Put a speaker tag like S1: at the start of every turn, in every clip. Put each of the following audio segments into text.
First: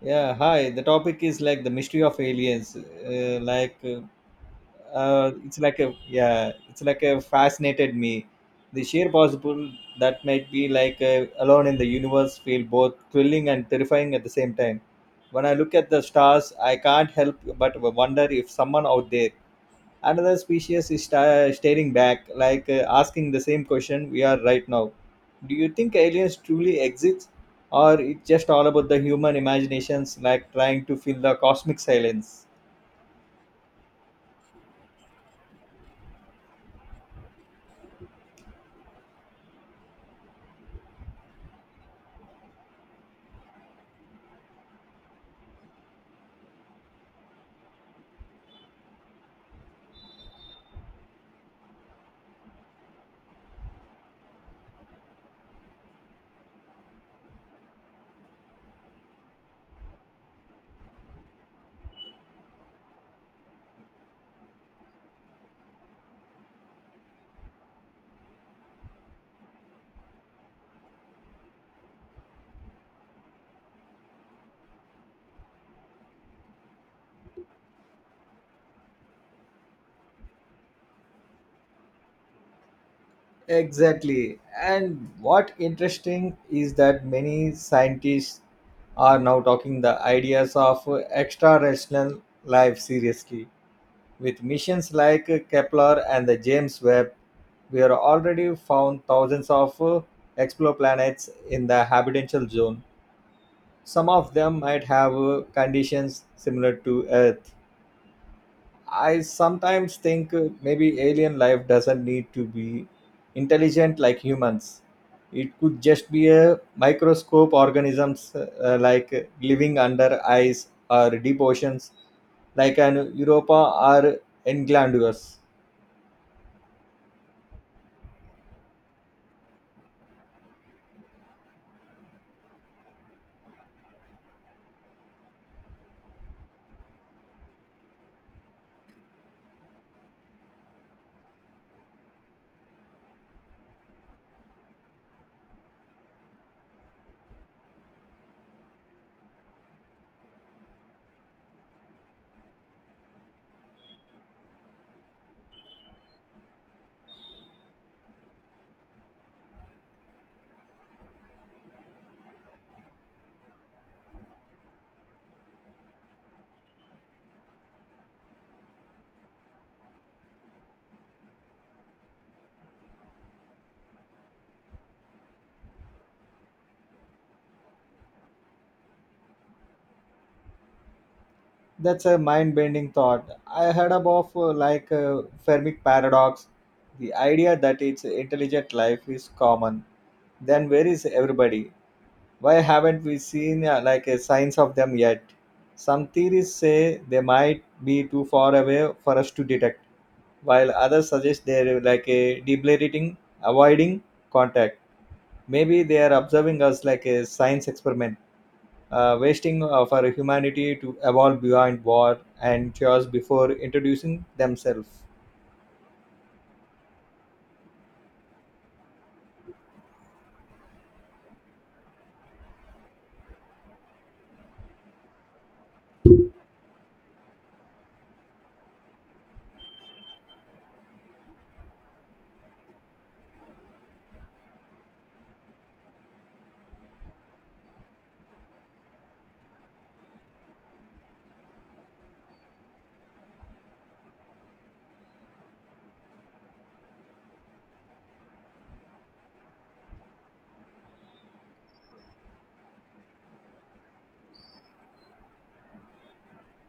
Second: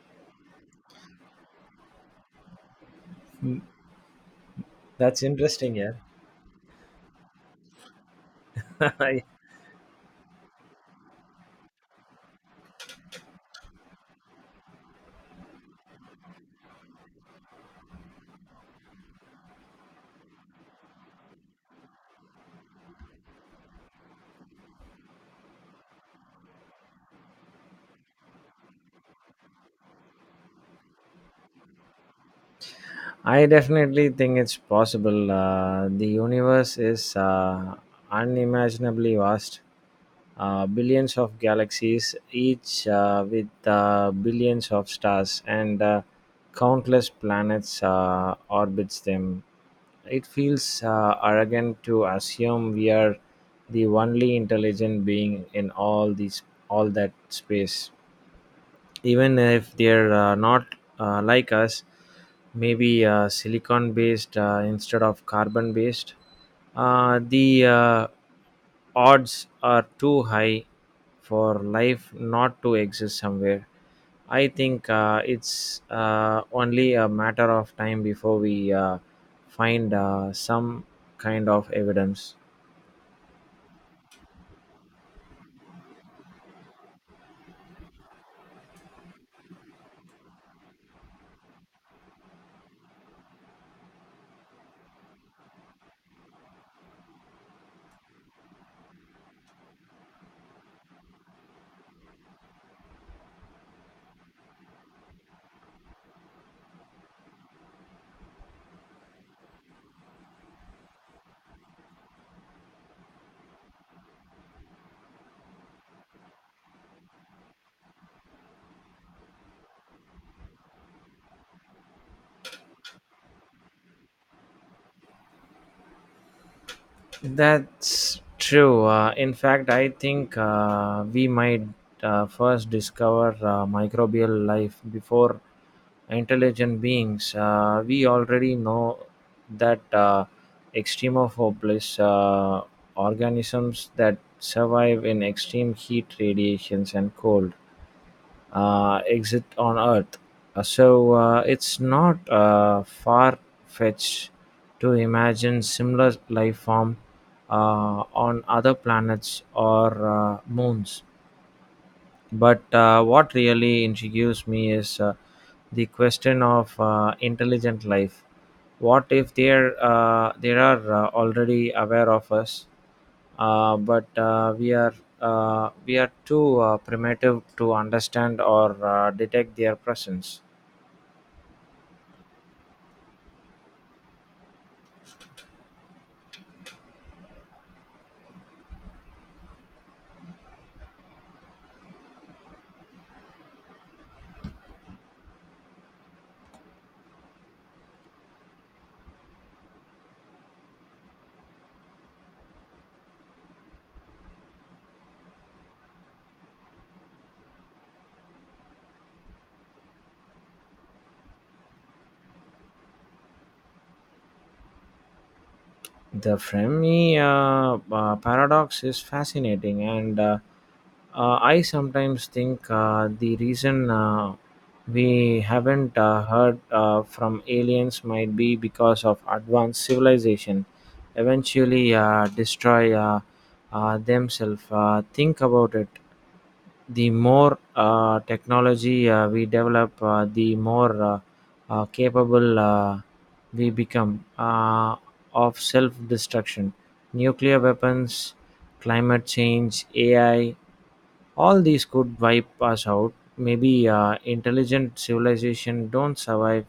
S1: Yeah, hi. The topic is like the mystery of aliens.
S2: Mm, That's
S1: It's
S2: interesting,
S1: like
S2: yeah.
S1: a it's like a fascinated me. The sheer
S2: I,
S1: possible that might be like alone in the universe feel both thrilling and terrifying at the same time. When I look at the stars, I can't help but wonder if someone out there another species is staring back like asking the same question we are right now. Do you think aliens truly exist, or it's just all about the human imaginations like trying to fill the cosmic silence?
S2: I definitely think it's possible. The universe is unimaginably vast. Billions of galaxies, each with billions of stars, and countless planets orbits them. It feels arrogant to assume we are the only intelligent being in all that space. Even if they're not like us, maybe silicon based instead of carbon based. The odds are too high for life not to exist somewhere. I think it's only a matter of time before we uh, find some kind of evidence.
S1: Exactly. And what interesting is that many scientists are now talking the ideas of extra rational life seriously. With missions like Kepler and the James Webb, we've already found thousands of exoplanets in the habitable zone. Some of them might have conditions similar to Earth. I sometimes think maybe alien life doesn't need to be intelligent like humans. It could just be a microscope organisms like living under ice or deep oceans like an Europa or Englandus.
S2: That's true. In fact, I think we might first discover microbial life before intelligent beings. We already know that extremophobic organisms that survive in extreme heat, radiations, and cold exist on Earth. So it's not far fetched to imagine similar life form on other planets or moons. But what really intrigues me is the question of intelligent life. What if they are already aware of us, but we are too primitive to understand or detect their presence.
S1: That's a mind-bending thought. I heard about Fermi paradox, the idea that it's intelligent life is common. Then where is everybody? Why haven't we seen like a signs of them yet? Some theories say they might be too far away for us to detect, while others suggest they're like a deliberating, avoiding contact. Maybe they are observing us like a science experiment, wasting for humanity to evolve beyond war and chaos before introducing themselves.
S2: The Fermi paradox is fascinating, and I sometimes think the reason we haven't heard from aliens might be because of advanced civilization eventually destroy themselves. Think about it. The more technology we develop, the more capable we become of self-destruction. Nuclear weapons, climate change, AI, all these could wipe us out. Maybe intelligent civilization don't survive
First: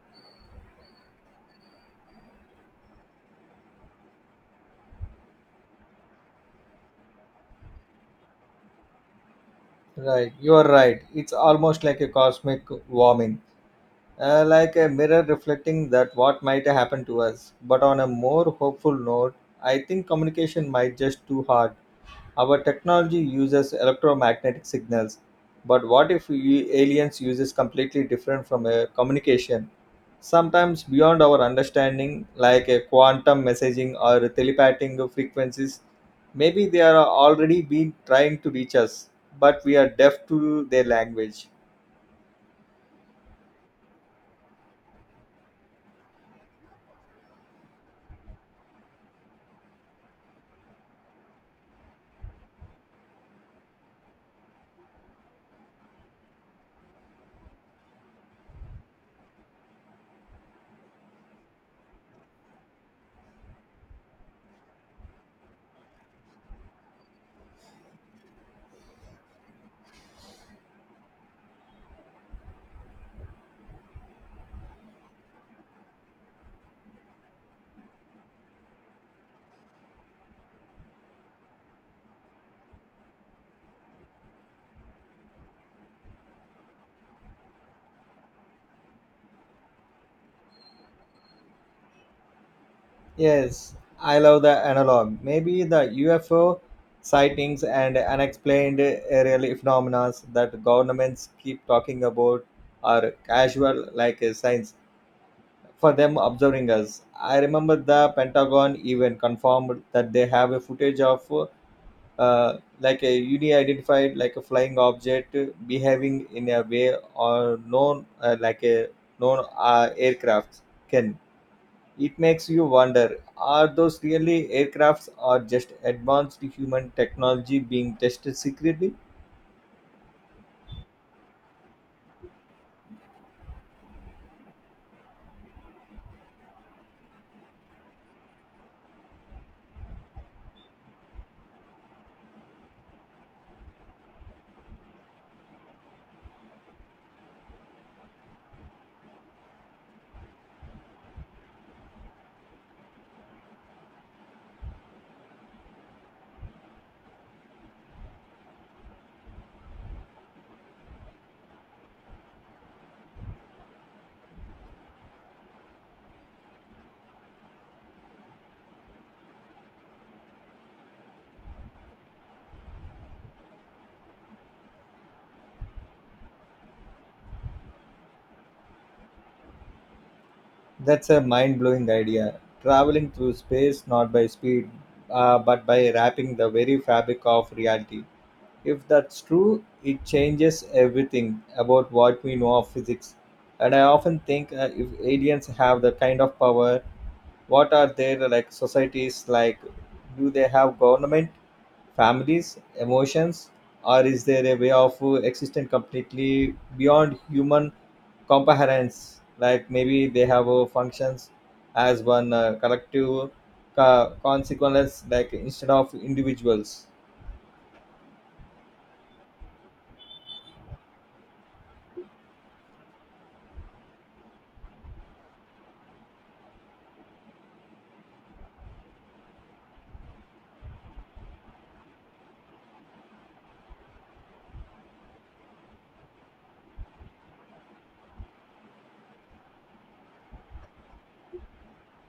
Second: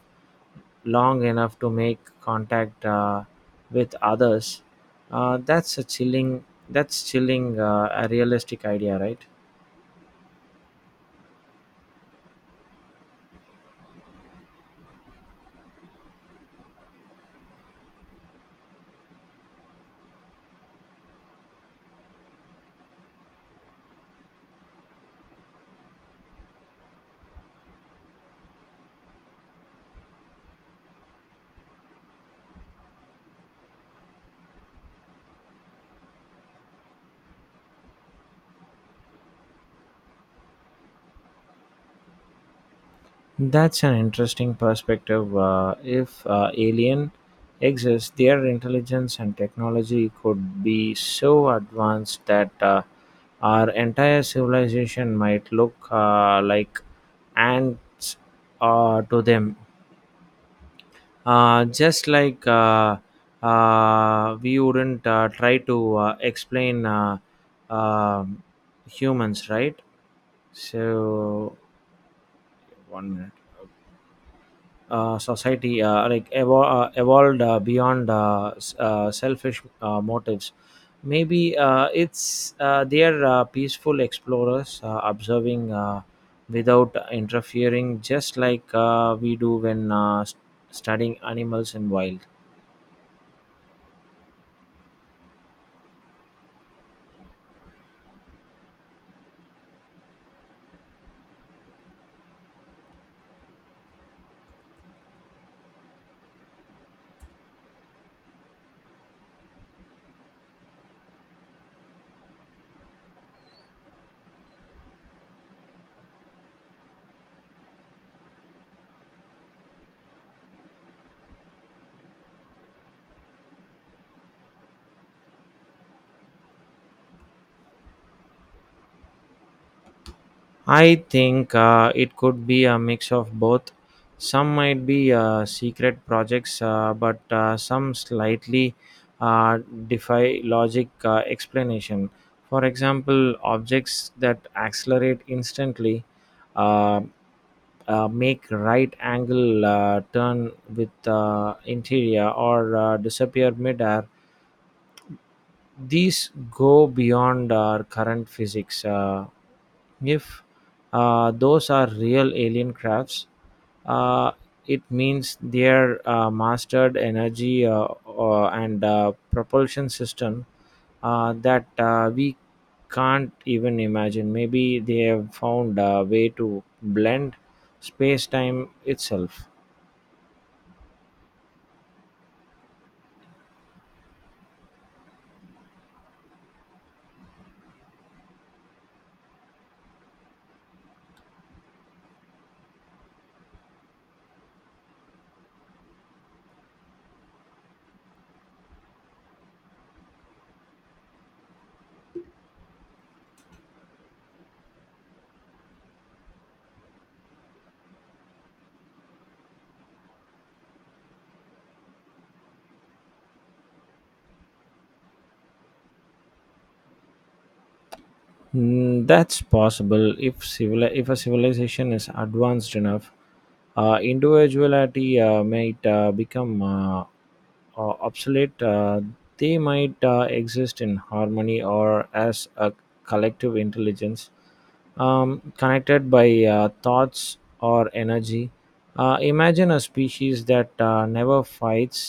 S2: long enough to make contact with others. That's a chilling. That's chilling. A realistic idea, right?
S1: Right, you are right. It's almost like a cosmic warming, like a mirror reflecting that what might happen to us. But on a more hopeful note, I think communication might just too hard. Our technology uses electromagnetic signals, but what if we aliens uses completely different from a communication? Sometimes beyond our understanding, like a quantum messaging or telepathic frequencies, maybe they are already been trying to reach us, but we are deaf to their language.
S2: That's an interesting perspective. If alien exists, their intelligence and technology could be so advanced that our entire civilization might look like ants to them. Just like we wouldn't try to explain um humans, right? So, one minute. Society evolved beyond selfish motives. Maybe it's they are peaceful explorers observing without interfering, just like we do when studying animals in wild.
S1: Yes, I love the analog. Maybe the UFO sightings and unexplained aerial phenomena that governments keep talking about are casual like a science for them observing us. I remember the Pentagon even confirmed that they have a footage of like a unidentified like a flying object behaving in a way or known like a known aircraft can. It makes you wonder, are those really aircrafts or just advanced human technology being tested secretly?
S2: I think it could be a mix of both. Some might be secret projects, but some slightly uh, defy logic explanation. For example, objects that accelerate instantly uh, make right angle turn with interior or disappear midair, these go beyond our current physics. If those are real alien crafts, uh, it means their mastered energy and propulsion system that we can't even imagine. Maybe they have found a way to blend space time itself.
S1: That's a mind blowing idea. Traveling through space not by speed, but by wrapping the very fabric of reality. If that's true, it changes everything about what we know of physics. And I often think, if aliens have the kind of power, what are their like societies like? Do they have government, families, emotions, or is there a way of existing completely beyond human comprehensions, like maybe they have functions as one collective consequence like instead of individuals?
S2: That's possible. If a civilization is advanced enough, individuality might become obsolete. They might exist in harmony or as a collective intelligence, connected by thoughts or energy. Imagine a species that never fights,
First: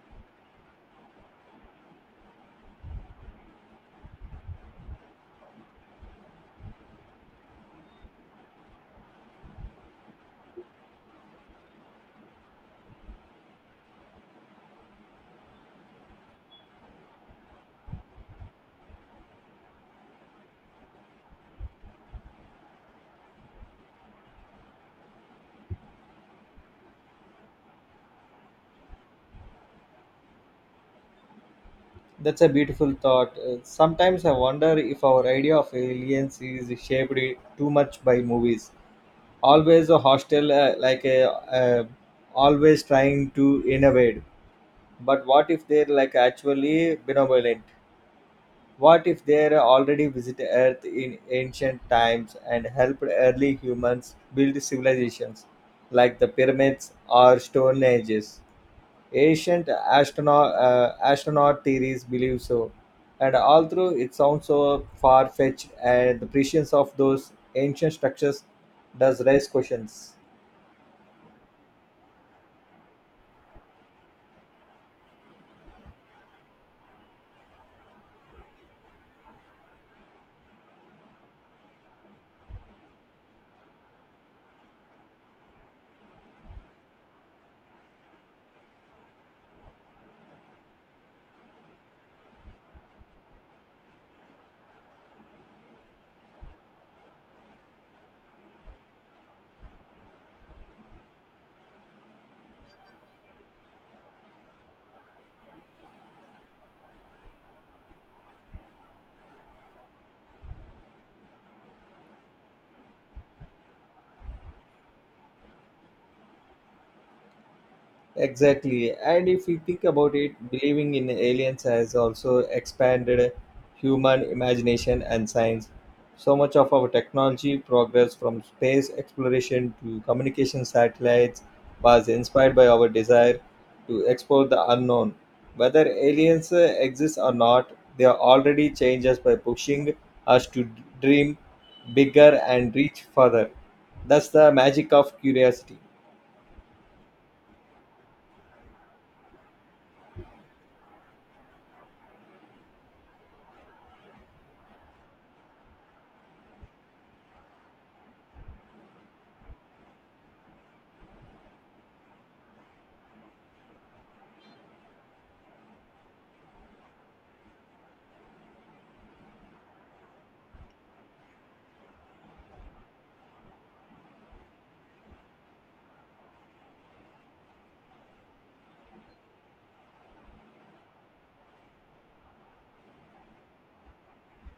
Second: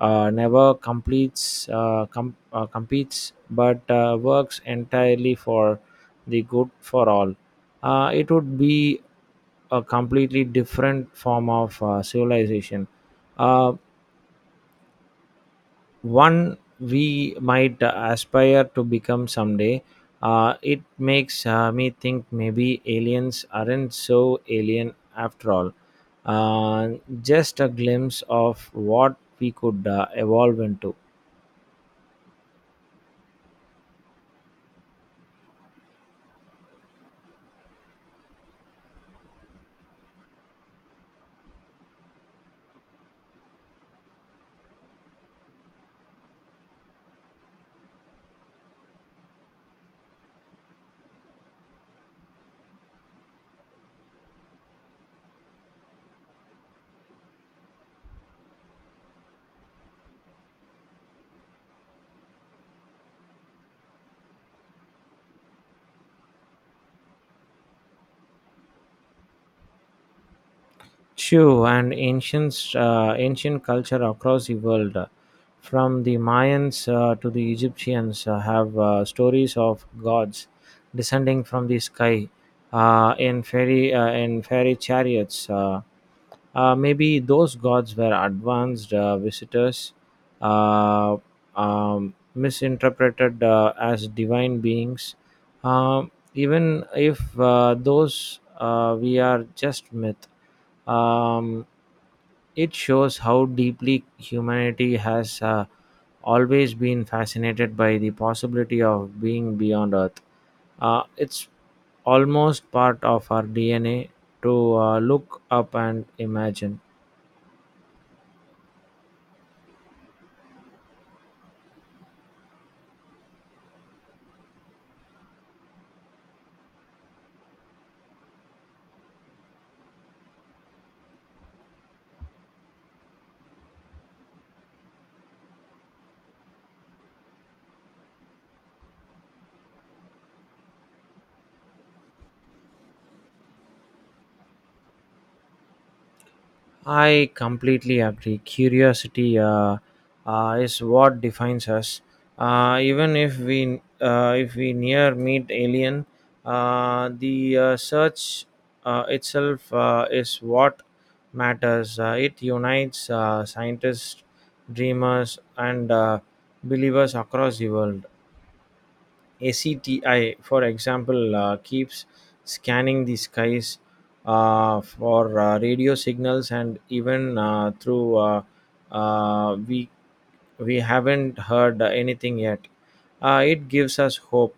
S2: never competes, but works entirely for the good for all. It would be a completely different form of civilization. Uh, One we might aspire to become someday. It makes me think maybe aliens aren't so alien after all. Uh, just a glimpse of what we could evolve into.
S1: That's a beautiful thought. Sometimes I wonder if our idea of aliens is shaped too much by movies, always a hostel always trying to innovate. But what if they're like actually benevolent? What if they're already visited earth in ancient times and helped early humans build civilizations like the pyramids or stone ages? Ancient astronaut astronaut theories believe so, and although it sounds so far-fetched, and the prescience of those ancient structures does raise questions.
S2: Shu and ancient culture across the world, from the Mayans to the Egyptians, have stories of gods descending from the sky in fairy chariots. Maybe those gods were advanced visitors, uh, misinterpreted as divine beings. Um Even if those we are just myth. Um, it shows how deeply humanity has always been fascinated by the possibility of being beyond Earth. It's almost part of our DNA to look up and imagine.
S1: Exactly. And if you think about it, believing in aliens has also expanded human imagination and science. So much of our technology progress, from space exploration to communication satellites, was inspired by our desire to explore the unknown. Whether aliens exist or not, they are already change us by pushing us to dream bigger and reach further. That's the magic of curiosity.
S2: I completely agree. Curiosity is what defines us. Even if we near meet alien, the search itself is what matters. It unites scientists, dreamers, and believers across the world. ACTI, for example, keeps scanning the skies for radio signals, and even through uh, we we haven't heard anything yet. It gives us hope.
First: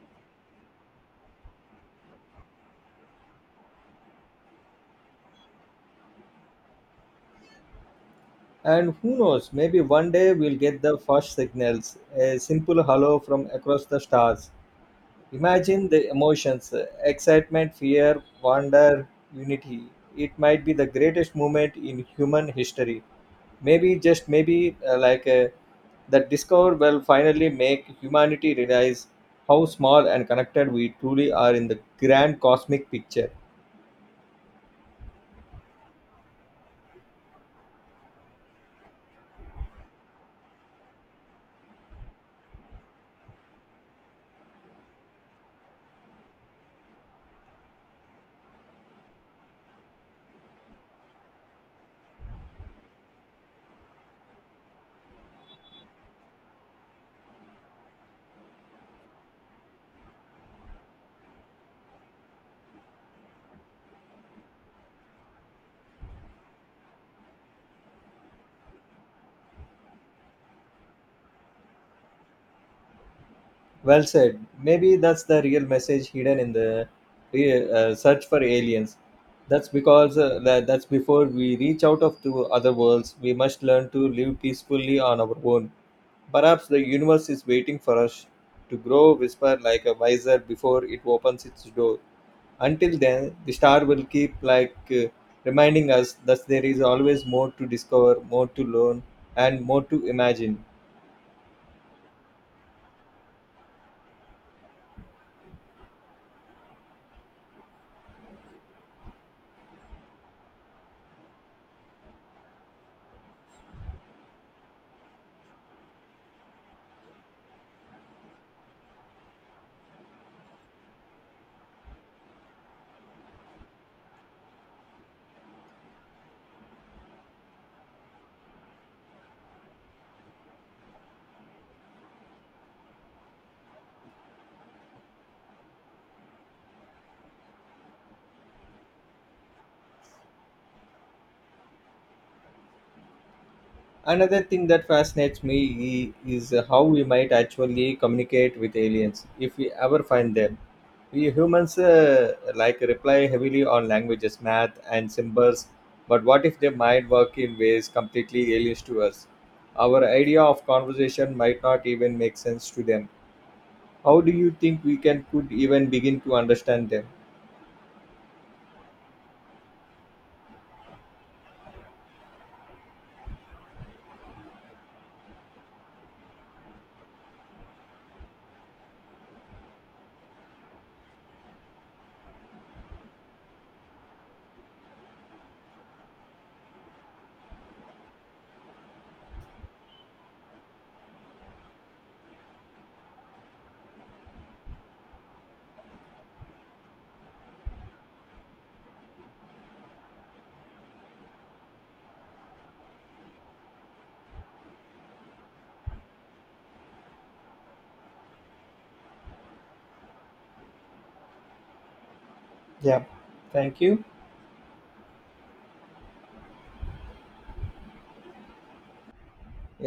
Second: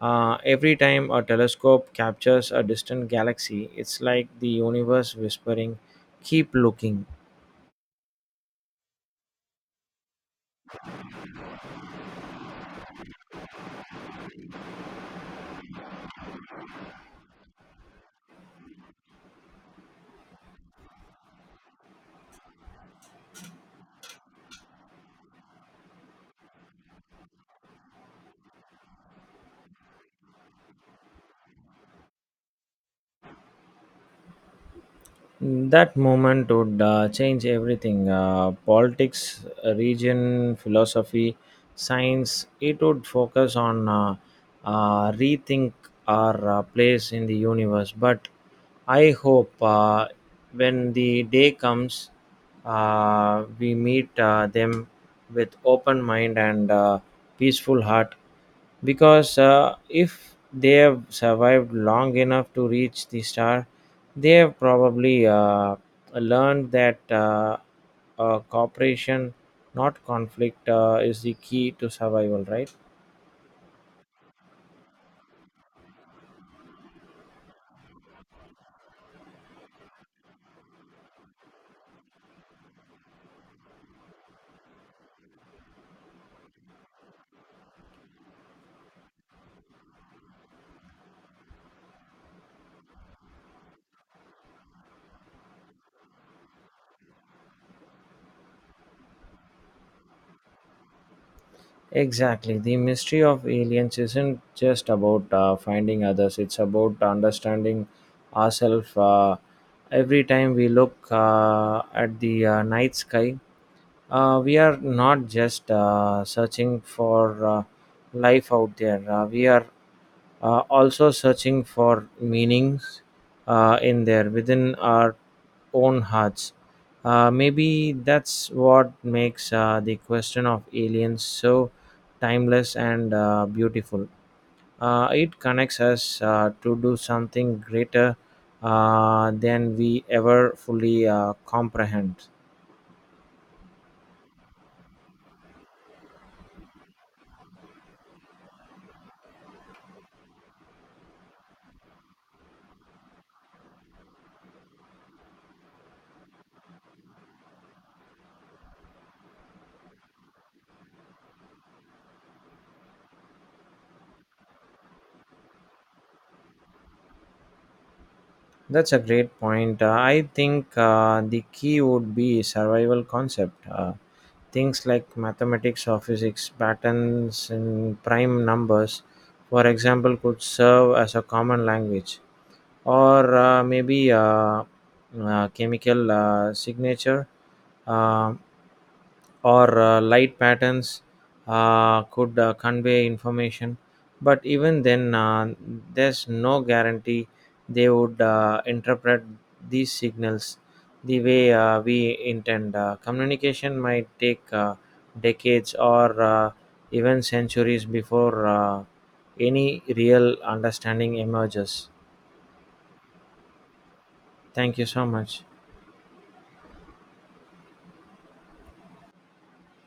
S2: Every time a telescope captures a distant galaxy, it's like the universe whispering, "Keep looking."
S1: And who knows, maybe one day we'll get the first signals, a simple hello from across the stars. Imagine the emotions: excitement, fear, wonder, unity. It might be the greatest moment in human history. Maybe, just maybe, that discovery will finally make humanity realize how small and connected we truly are in the grand cosmic picture.
S2: That moment would change everything: politics, region, philosophy, science. It would focus on rethink our place in the universe. But I hope when the day comes, we meet them with open mind and peaceful heart, because if they have survived long enough to reach the star, they have probably learned that cooperation, not conflict, is the key to survival, right?
S1: Well said. Maybe that's the real message hidden in the search for aliens. That's because that's before we reach out of to other worlds, we must learn to live peacefully on our own. Perhaps the universe is waiting for us to grow, whisper like a visor before it opens its door. Until then, the star will keep reminding us that there is always more to discover, more to learn, and more to imagine.
S2: Exactly. The mystery of aliens isn't just about finding others, it's about understanding ourselves. Every time we look at the night sky, we are not just searching for life out there, we are also searching for meanings in there within our own hearts. Maybe that's what makes the question of aliens so timeless and beautiful. It connects us to do something greater than we ever fully comprehend.
S1: Another thing that fascinates me is how we might actually communicate with aliens if we ever find them. We humans like rely heavily on languages, math, and symbols, but what if they might work in ways completely alien to us? Our idea of conversation might not even make sense to them. How do you think we can could even begin to understand them?
S2: That's a great point. I think the key would be survival concept. Things like mathematics or physics, patterns in prime numbers, for example, could serve as a common language, or maybe chemical signature uh, or light patterns could convey information. But even then, there's no guarantee they would interpret these signals the way we intend. Communication might take decades or even centuries before any real understanding emerges.
S1: Yeah, thank you.
S2: Thank you so much.